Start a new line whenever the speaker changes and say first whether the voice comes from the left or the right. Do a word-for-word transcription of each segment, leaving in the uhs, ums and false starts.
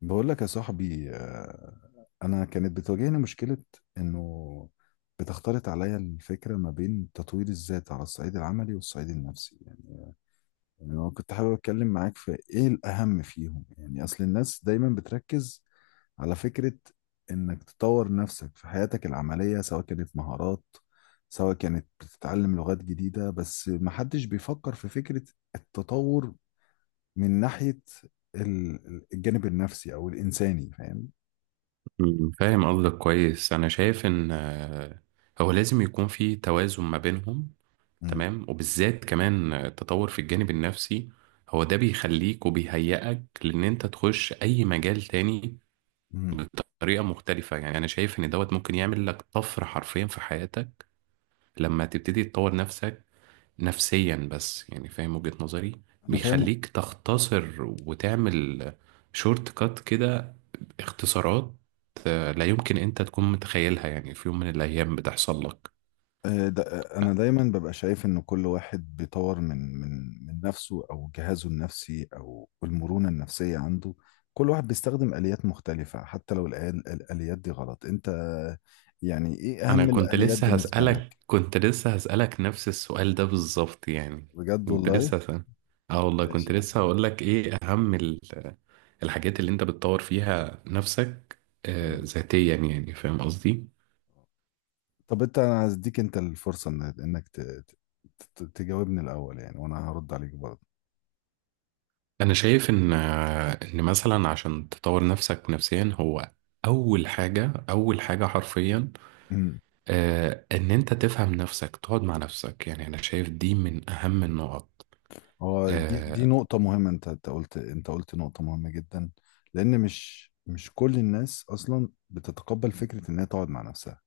left: بقول لك يا صاحبي آه، انا كانت بتواجهني مشكله انه بتختلط عليا الفكره ما بين تطوير الذات على الصعيد العملي والصعيد النفسي يعني يعني انا كنت حابب اتكلم معاك في ايه الاهم فيهم يعني اصل الناس دايما بتركز على فكره انك تطور نفسك في حياتك العمليه سواء كانت مهارات سواء كانت بتتعلم لغات جديده بس محدش بيفكر في فكره التطور من ناحية ال- الجانب النفسي أو الإنساني فاهم؟
right: مم، فاهم قصدك كويس. انا شايف ان آه، هو لازم يكون في توازن ما بينهم.
left: مم.
right: تمام، وبالذات كمان آه، التطور في الجانب النفسي هو ده بيخليك وبيهيئك لان انت تخش اي مجال تاني
left: مم.
right: بطريقة مختلفة. يعني انا شايف ان دوت ممكن يعمل لك طفرة حرفيا في حياتك لما تبتدي تطور نفسك نفسيا، بس يعني فاهم وجهة نظري.
left: أنا فاهم.
right: بيخليك تختصر وتعمل شورت كات كده، اختصارات. آه، لا يمكن انت تكون متخيلها، يعني في يوم من الايام بتحصل لك.
left: آه، دا- آه، أنا دايما ببقى شايف إن كل واحد بيطور من من من نفسه أو جهازه النفسي أو المرونة النفسية عنده. كل واحد بيستخدم آليات مختلفة حتى لو الآل- الآليات دي غلط. أنت يعني إيه
right: انا
left: أهم
right: كنت
left: الآليات
right: لسه
left: بالنسبة لك؟
right: هسألك كنت لسه هسألك نفس السؤال ده بالظبط يعني.
left: بجد
right: كنت
left: والله؟
right: لسه هسأل. اه والله
left: ماشي
right: كنت
left: يا عم.
right: لسه هقول لك ايه اهم ال- الحاجات اللي انت بتطور فيها نفسك آه،
left: مم.
right: ذاتيا، يعني فاهم قصدي.
left: طب أنت، أنا هديك أنت الفرصة إن- إنك ت- ت- ت- تجاوبني الأول يعني، وأنا هرد عليك برضه.
right: أنا شايف إن إن مثلا عشان تطور نفسك نفسيا، هو أول حاجة، أول حاجة حرفيا،
left: مم.
right: آه، إن أنت تفهم نفسك، تقعد مع نفسك. يعني أنا شايف دي من أهم النقط.
left: هو دي دي
right: آه،
left: نقطة مهمة. انت انت قلت انت قلت نقطة مهمة جدا. لأن مش مش كل الناس أصلا بتتقبل فكرة إن هي تقعد مع نفسها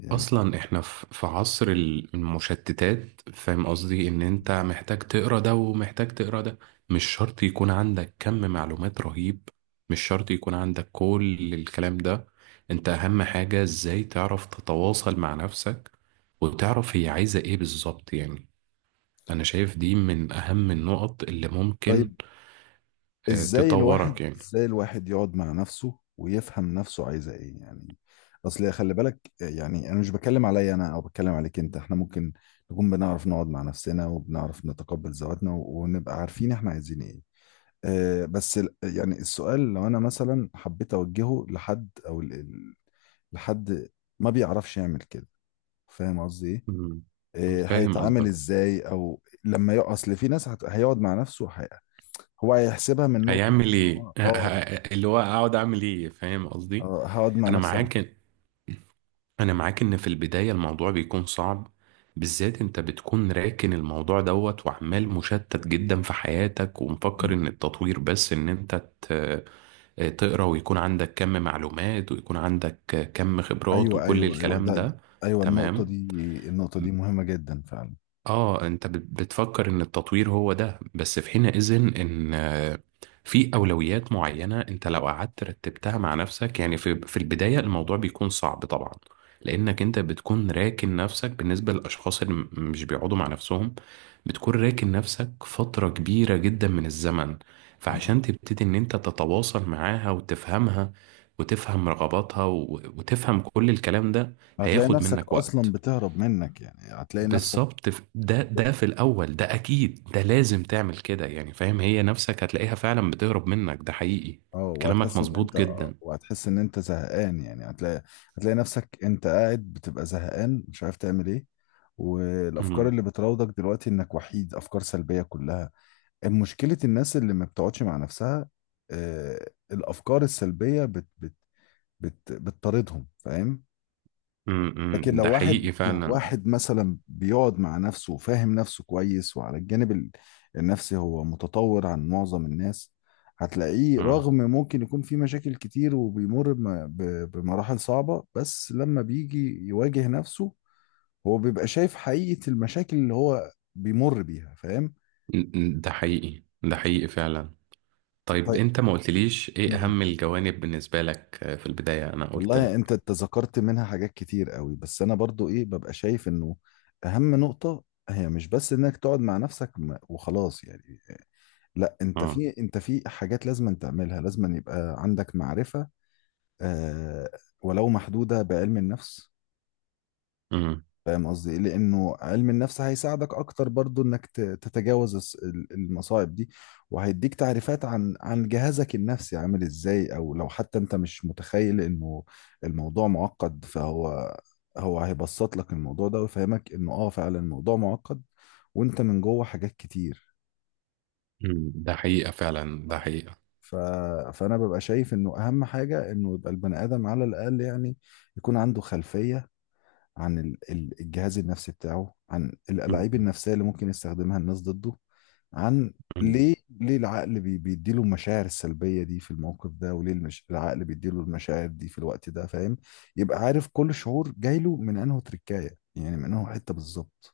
left: يعني.
right: اصلا احنا ف- في عصر ال- المشتتات، فاهم قصدي؟ ان انت محتاج تقرا ده ومحتاج تقرا ده، مش شرط يكون عندك كم معلومات رهيب، مش شرط يكون عندك كل الكلام ده. انت اهم حاجة ازاي تعرف تتواصل مع نفسك وتعرف هي عايزة ايه بالظبط يعني. انا شايف دي من اهم النقط اللي
left: طيب،
right: ممكن آه،
left: ازاي الواحد
right: تطورك يعني.
left: ازاي الواحد يقعد مع نفسه ويفهم نفسه عايزة ايه يعني؟ اصل خلي بالك، يعني انا مش بتكلم عليا انا او بتكلم عليك انت، احنا ممكن نكون بنعرف نقعد مع نفسنا وبنعرف نتقبل ذواتنا و- ونبقى عارفين احنا عايزين ايه. آه، بس ال- يعني السؤال لو انا مثلا حبيت اوجهه لحد او ال- ال- لحد ما بيعرفش يعمل كده، فاهم قصدي ايه؟
right: مم.
left: آه،
right: فاهم
left: هيتعامل
right: قصدك.
left: ازاي او لما يقع؟ اصل في ناس هت- هيقعد مع نفسه وهي- هو هيحسبها من نقطة
right: هيعمل
left: ان
right: ايه
left: هو
right: ه-
left: اه،
right: ه- اللي هو اقعد اعمل ايه، فاهم قصدي؟
left: آه، هقعد مع
right: انا
left: نفسي أعمل.
right: معاك انا معاك ان في البداية الموضوع بيكون صعب، بالذات انت بتكون راكن الموضوع دوت وعمال مشتت جدا في حياتك، ومفكر
left: مم.
right: ان التطوير بس ان انت ت- تقرا، ويكون عندك كم معلومات ويكون عندك كم خبرات
left: ايوه
right: وكل
left: ايوه ايوه
right: الكلام
left: ده ده-
right: ده.
left: ايوه النقطة
right: تمام.
left: دي، النقطة دي مهمة جدا فعلا.
right: اه انت بت- بتفكر ان التطوير هو ده بس، في حينئذ ان آه، في اولويات معينه، انت لو قعدت رتبتها مع نفسك يعني، في في البدايه الموضوع بيكون صعب طبعا، لانك انت بتكون راكن نفسك. بالنسبه للاشخاص اللي م- مش بيقعدوا مع نفسهم، بتكون راكن نفسك فتره كبيره جدا من الزمن،
left: مم.
right: فعشان تبتدي ان انت تتواصل معاها وتفهمها وتفهم رغباتها و- وتفهم كل الكلام ده
left: هتلاقي
right: هياخد
left: نفسك
right: منك
left: اصلا
right: وقت.
left: بتهرب منك، يعني هتلاقي نفسك.
right: بالظبط، ف- ده ده في الاول ده اكيد، ده لازم تعمل كده يعني، فاهم؟ هي نفسك هتلاقيها فعلا بتهرب منك، ده حقيقي.
left: اه
right: كلامك
left: وهتحس ان انت
right: مظبوط
left: آه،
right: جدا.
left: وهتحس ان انت زهقان، يعني هتلاقي، هتلاقي نفسك انت قاعد بتبقى زهقان مش عارف تعمل ايه. والافكار
right: امم
left: اللي بتراودك دلوقتي انك وحيد افكار سلبية كلها. مشكلة الناس اللي ما بتقعدش مع نفسها آه، الافكار السلبية بت بت بت بتطاردهم، فاهم؟ لكن
right: امم
left: لو
right: ده
left: واحد،
right: حقيقي
left: لو
right: فعلا.
left: واحد مثلا بيقعد مع نفسه وفاهم نفسه كويس، وعلى الجانب ال- النفسي هو متطور عن معظم الناس، هتلاقيه
right: امم
left: رغم ممكن يكون في مشاكل كتير وبيمر بم- ب- بمراحل صعبة، بس لما بيجي يواجه نفسه هو بيبقى شايف حقيقة المشاكل اللي هو بيمر بيها، فاهم؟
right: ده حقيقي، ده حقيقي فعلا. طيب
left: طيب.
right: انت ما قلتليش ايه
left: مم.
right: اهم الجوانب بالنسبة لك، آه، في البداية انا قلت
left: والله
right: لك.
left: انت تذكرت منها حاجات كتير قوي، بس انا برضو ايه ببقى شايف انه اهم نقطة هي مش بس انك تقعد مع نفسك م- وخلاص يعني. لا، انت
right: اه.
left: في، انت في حاجات لازم أن تعملها، لازم أن يبقى عندك معرفة آه ولو محدودة بعلم النفس.
right: امم.
left: فاهم قصدي إيه؟ لانه علم النفس هيساعدك اكتر برضو انك ت- تتجاوز الس- ال- المصاعب دي، وهيديك تعريفات عن عن جهازك النفسي عامل ازاي. او لو حتى انت مش متخيل انه الموضوع معقد، فهو، هو هيبسط لك الموضوع ده ويفهمك انه اه فعلا الموضوع معقد، وانت من جوه حاجات كتير.
right: أمم. ده حقيقة فعلا، ده حقيقة.
left: ف... فانا ببقى شايف انه اهم حاجه انه يبقى البني ادم على الاقل يعني يكون عنده خلفيه عن ال- ال- الجهاز النفسي بتاعه، عن الالاعيب
right: امم.
left: النفسيه اللي ممكن يستخدمها الناس ضده، عن
right: امم.
left: ليه، ليه العقل بي... بيديله المشاعر السلبيه دي في الموقف ده، وليه المش... العقل بيديله المشاعر دي في الوقت ده، فاهم؟ يبقى عارف كل شعور جاي له من انه تركايه يعني، من انه حته بالظبط.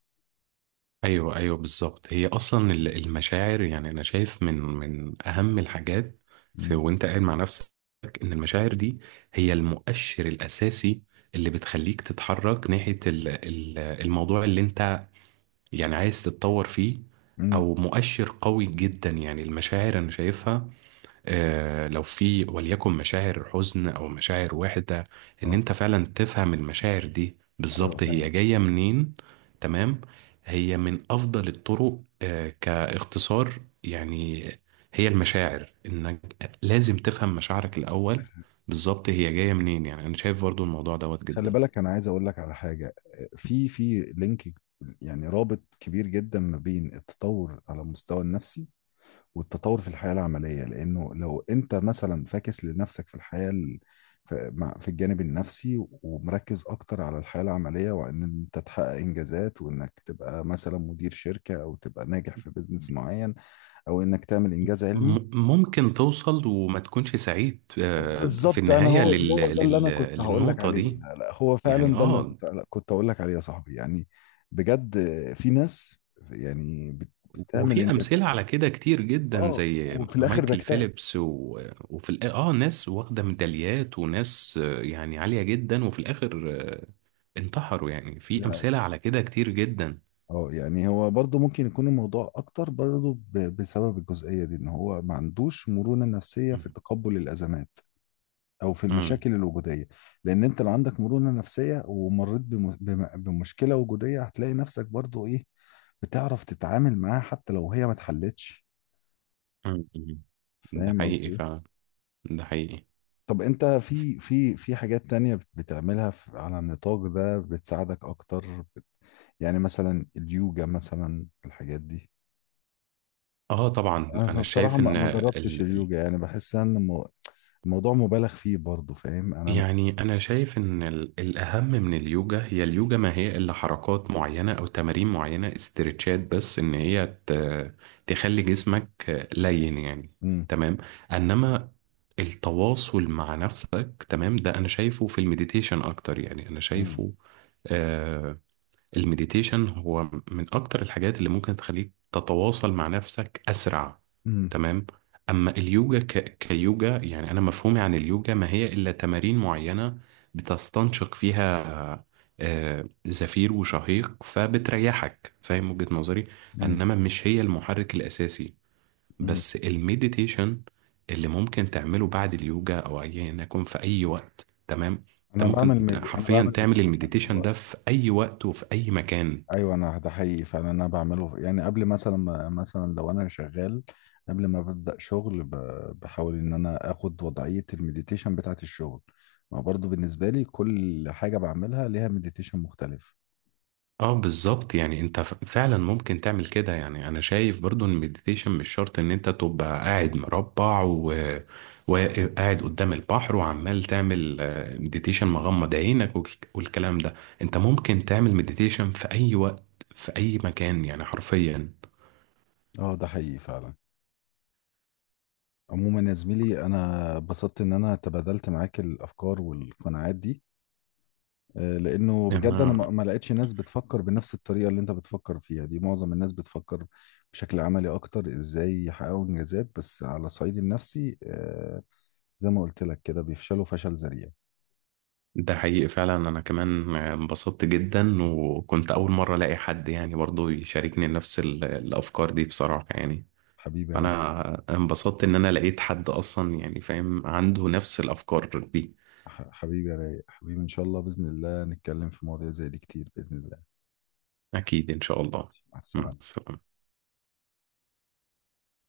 right: ايوه ايوه، بالظبط. هي اصلا ال- المشاعر، يعني انا شايف من من اهم الحاجات في
left: امم.
right: وانت قاعد مع نفسك ان المشاعر دي هي المؤشر الاساسي اللي بتخليك تتحرك ناحيه ال- ال- الموضوع اللي انت يعني عايز تتطور فيه،
left: امم.
right: او مؤشر قوي جدا. يعني المشاعر انا شايفها، آه، لو في وليكن مشاعر حزن او مشاعر وحدة، ان
left: اه،
right: انت فعلا تفهم المشاعر دي
left: ايوه
right: بالظبط
left: فاهم.
right: هي جاية منين. تمام. هي من افضل الطرق آه، كاختصار يعني، هي المشاعر، انك لازم تفهم مشاعرك الاول بالظبط هي جاية منين. يعني انا شايف برضو الموضوع دوت
left: خلي
right: جدا.
left: بالك، انا عايز اقول لك على حاجه. في في لينك يعني رابط كبير جدا ما بين التطور على المستوى النفسي والتطور في الحياه العمليه، لانه لو انت مثلا فاكس لنفسك في الحياه ال- في مع- في الجانب النفسي ومركز اكتر على الحياه العمليه، وان انت تحقق انجازات، وانك تبقى مثلا مدير شركه او تبقى ناجح في بيزنس معين، او انك تعمل انجاز علمي.
right: م- ممكن توصل وما تكونش سعيد آه، في
left: بالظبط، انا
right: النهاية
left: هو
right: لل...
left: هو ده اللي
right: لل...
left: انا كنت هقول لك
right: للنقطة
left: عليه.
right: دي
left: لا لا، هو
right: يعني.
left: فعلا ده اللي انا
right: اه
left: كنت كنت هقول لك عليه يا صاحبي يعني. بجد. في ناس يعني بت- بتعمل
right: وفي
left: انجازات
right: امثله على كده كتير جدا،
left: اه،
right: زي
left: وفي الاخر
right: مايكل
left: بكتئب.
right: فيليبس و... وفي الآ- اه ناس واخده ميداليات، وناس آه، يعني عاليه جدا، وفي الاخر آه، انتحروا، يعني في
left: لا،
right: امثله على كده كتير جدا.
left: اه يعني هو برضو ممكن يكون الموضوع اكتر برضو ب- بسبب الجزئية دي، ان هو ما عندوش مرونة نفسية في
right: مم.
left: تقبل الازمات او في
right: مم.
left: المشاكل الوجودية. لان انت لو عندك مرونة نفسية ومريت بم- بم- بمشكلة وجودية، هتلاقي نفسك برضو ايه، بتعرف تتعامل معاها حتى لو هي ما اتحلتش،
right: مم. مم. ده
left: فاهم قصدي
right: حقيقي
left: ايه؟
right: فعلا، ده حقيقي.
left: طب انت في في في حاجات تانية بت- بتعملها في- على النطاق ده بتساعدك اكتر بت... يعني مثلا اليوجا مثلا، الحاجات دي.
right: اه طبعا،
left: انا
right: انا
left: بصراحة
right: شايف
left: ما
right: ان
left: ما جربتش
right: ال-
left: اليوجا، يعني بحس ان المو- الموضوع مبالغ فيه برضو، فاهم انا؟
right: يعني أنا شايف إن ال- الأهم من اليوجا، هي اليوجا ما هي إلا حركات معينة أو تمارين معينة، استرتشات بس، إن هي ت- تخلي جسمك لين يعني.
left: امم.
right: تمام. إنما التواصل مع نفسك، تمام، ده أنا شايفه في المديتيشن أكتر. يعني أنا
left: امم.
right: شايفه آه، المديتيشن هو من أكتر الحاجات اللي ممكن تخليك تتواصل مع نفسك أسرع.
left: امم.
right: تمام. أما اليوجا ك... كيوجا، يعني أنا مفهومي عن اليوجا ما هي إلا تمارين معينة بتستنشق فيها آه، زفير وشهيق، فبتريحك، فاهم وجهة نظري؟ إنما مش هي المحرك الأساسي،
left: امم.
right: بس المديتيشن اللي ممكن تعمله بعد اليوجا او ايا يكن في اي وقت. تمام. انت
left: انا
right: ممكن
left: بعمل ميدي... انا
right: حرفيا
left: بعمل
right: تعمل
left: مديتيشن طول
right: المديتيشن ده
left: الوقت.
right: في اي وقت وفي اي مكان.
left: ايوه انا، ده حقيقي فعلا انا بعمله يعني قبل مثلا ما، مثلا لو انا شغال قبل ما ببدأ شغل ب- بحاول ان انا اخد وضعية المديتيشن بتاعت الشغل. ما برضو بالنسبة لي كل حاجة بعملها ليها مديتيشن مختلف.
right: اه بالظبط، يعني انت ف- فعلا ممكن تعمل كده. يعني انا شايف برضو ان المديتيشن مش شرط ان انت تبقى قاعد مربع و... وقاعد قدام البحر وعمال تعمل آه، مديتيشن مغمض عينك والك- والكلام ده. انت ممكن تعمل مديتيشن في اي وقت في اي مكان يعني حرفيا.
left: اه ده حقيقي فعلا. عموما يا زميلي، انا اتبسطت ان انا تبادلت معاك الافكار والقناعات دي، آه، لانه
right: يعني
left: بجد انا ما ما لقيتش ناس بتفكر بنفس الطريقه اللي انت بتفكر فيها دي. معظم الناس بتفكر بشكل عملي اكتر، ازاي يحققوا انجازات، بس على الصعيد النفسي آه، زي ما قلت لك كده بيفشلوا فشل ذريع.
right: ده حقيقي فعلا. انا كمان انبسطت جدا، وكنت اول مره الاقي حد يعني برضو يشاركني نفس ال- الافكار دي بصراحه يعني.
left: حبيبي يا رايق.
right: فانا انبسطت ان انا لقيت حد اصلا يعني فاهم عنده نفس الافكار دي.
left: ح- حبيبي يا رايق، حبيبي ان شاء الله باذن الله نتكلم في مواضيع زي دي كتير باذن الله.
right: اكيد ان شاء الله.
left: مع
right: مع
left: السلامه.
right: السلامه.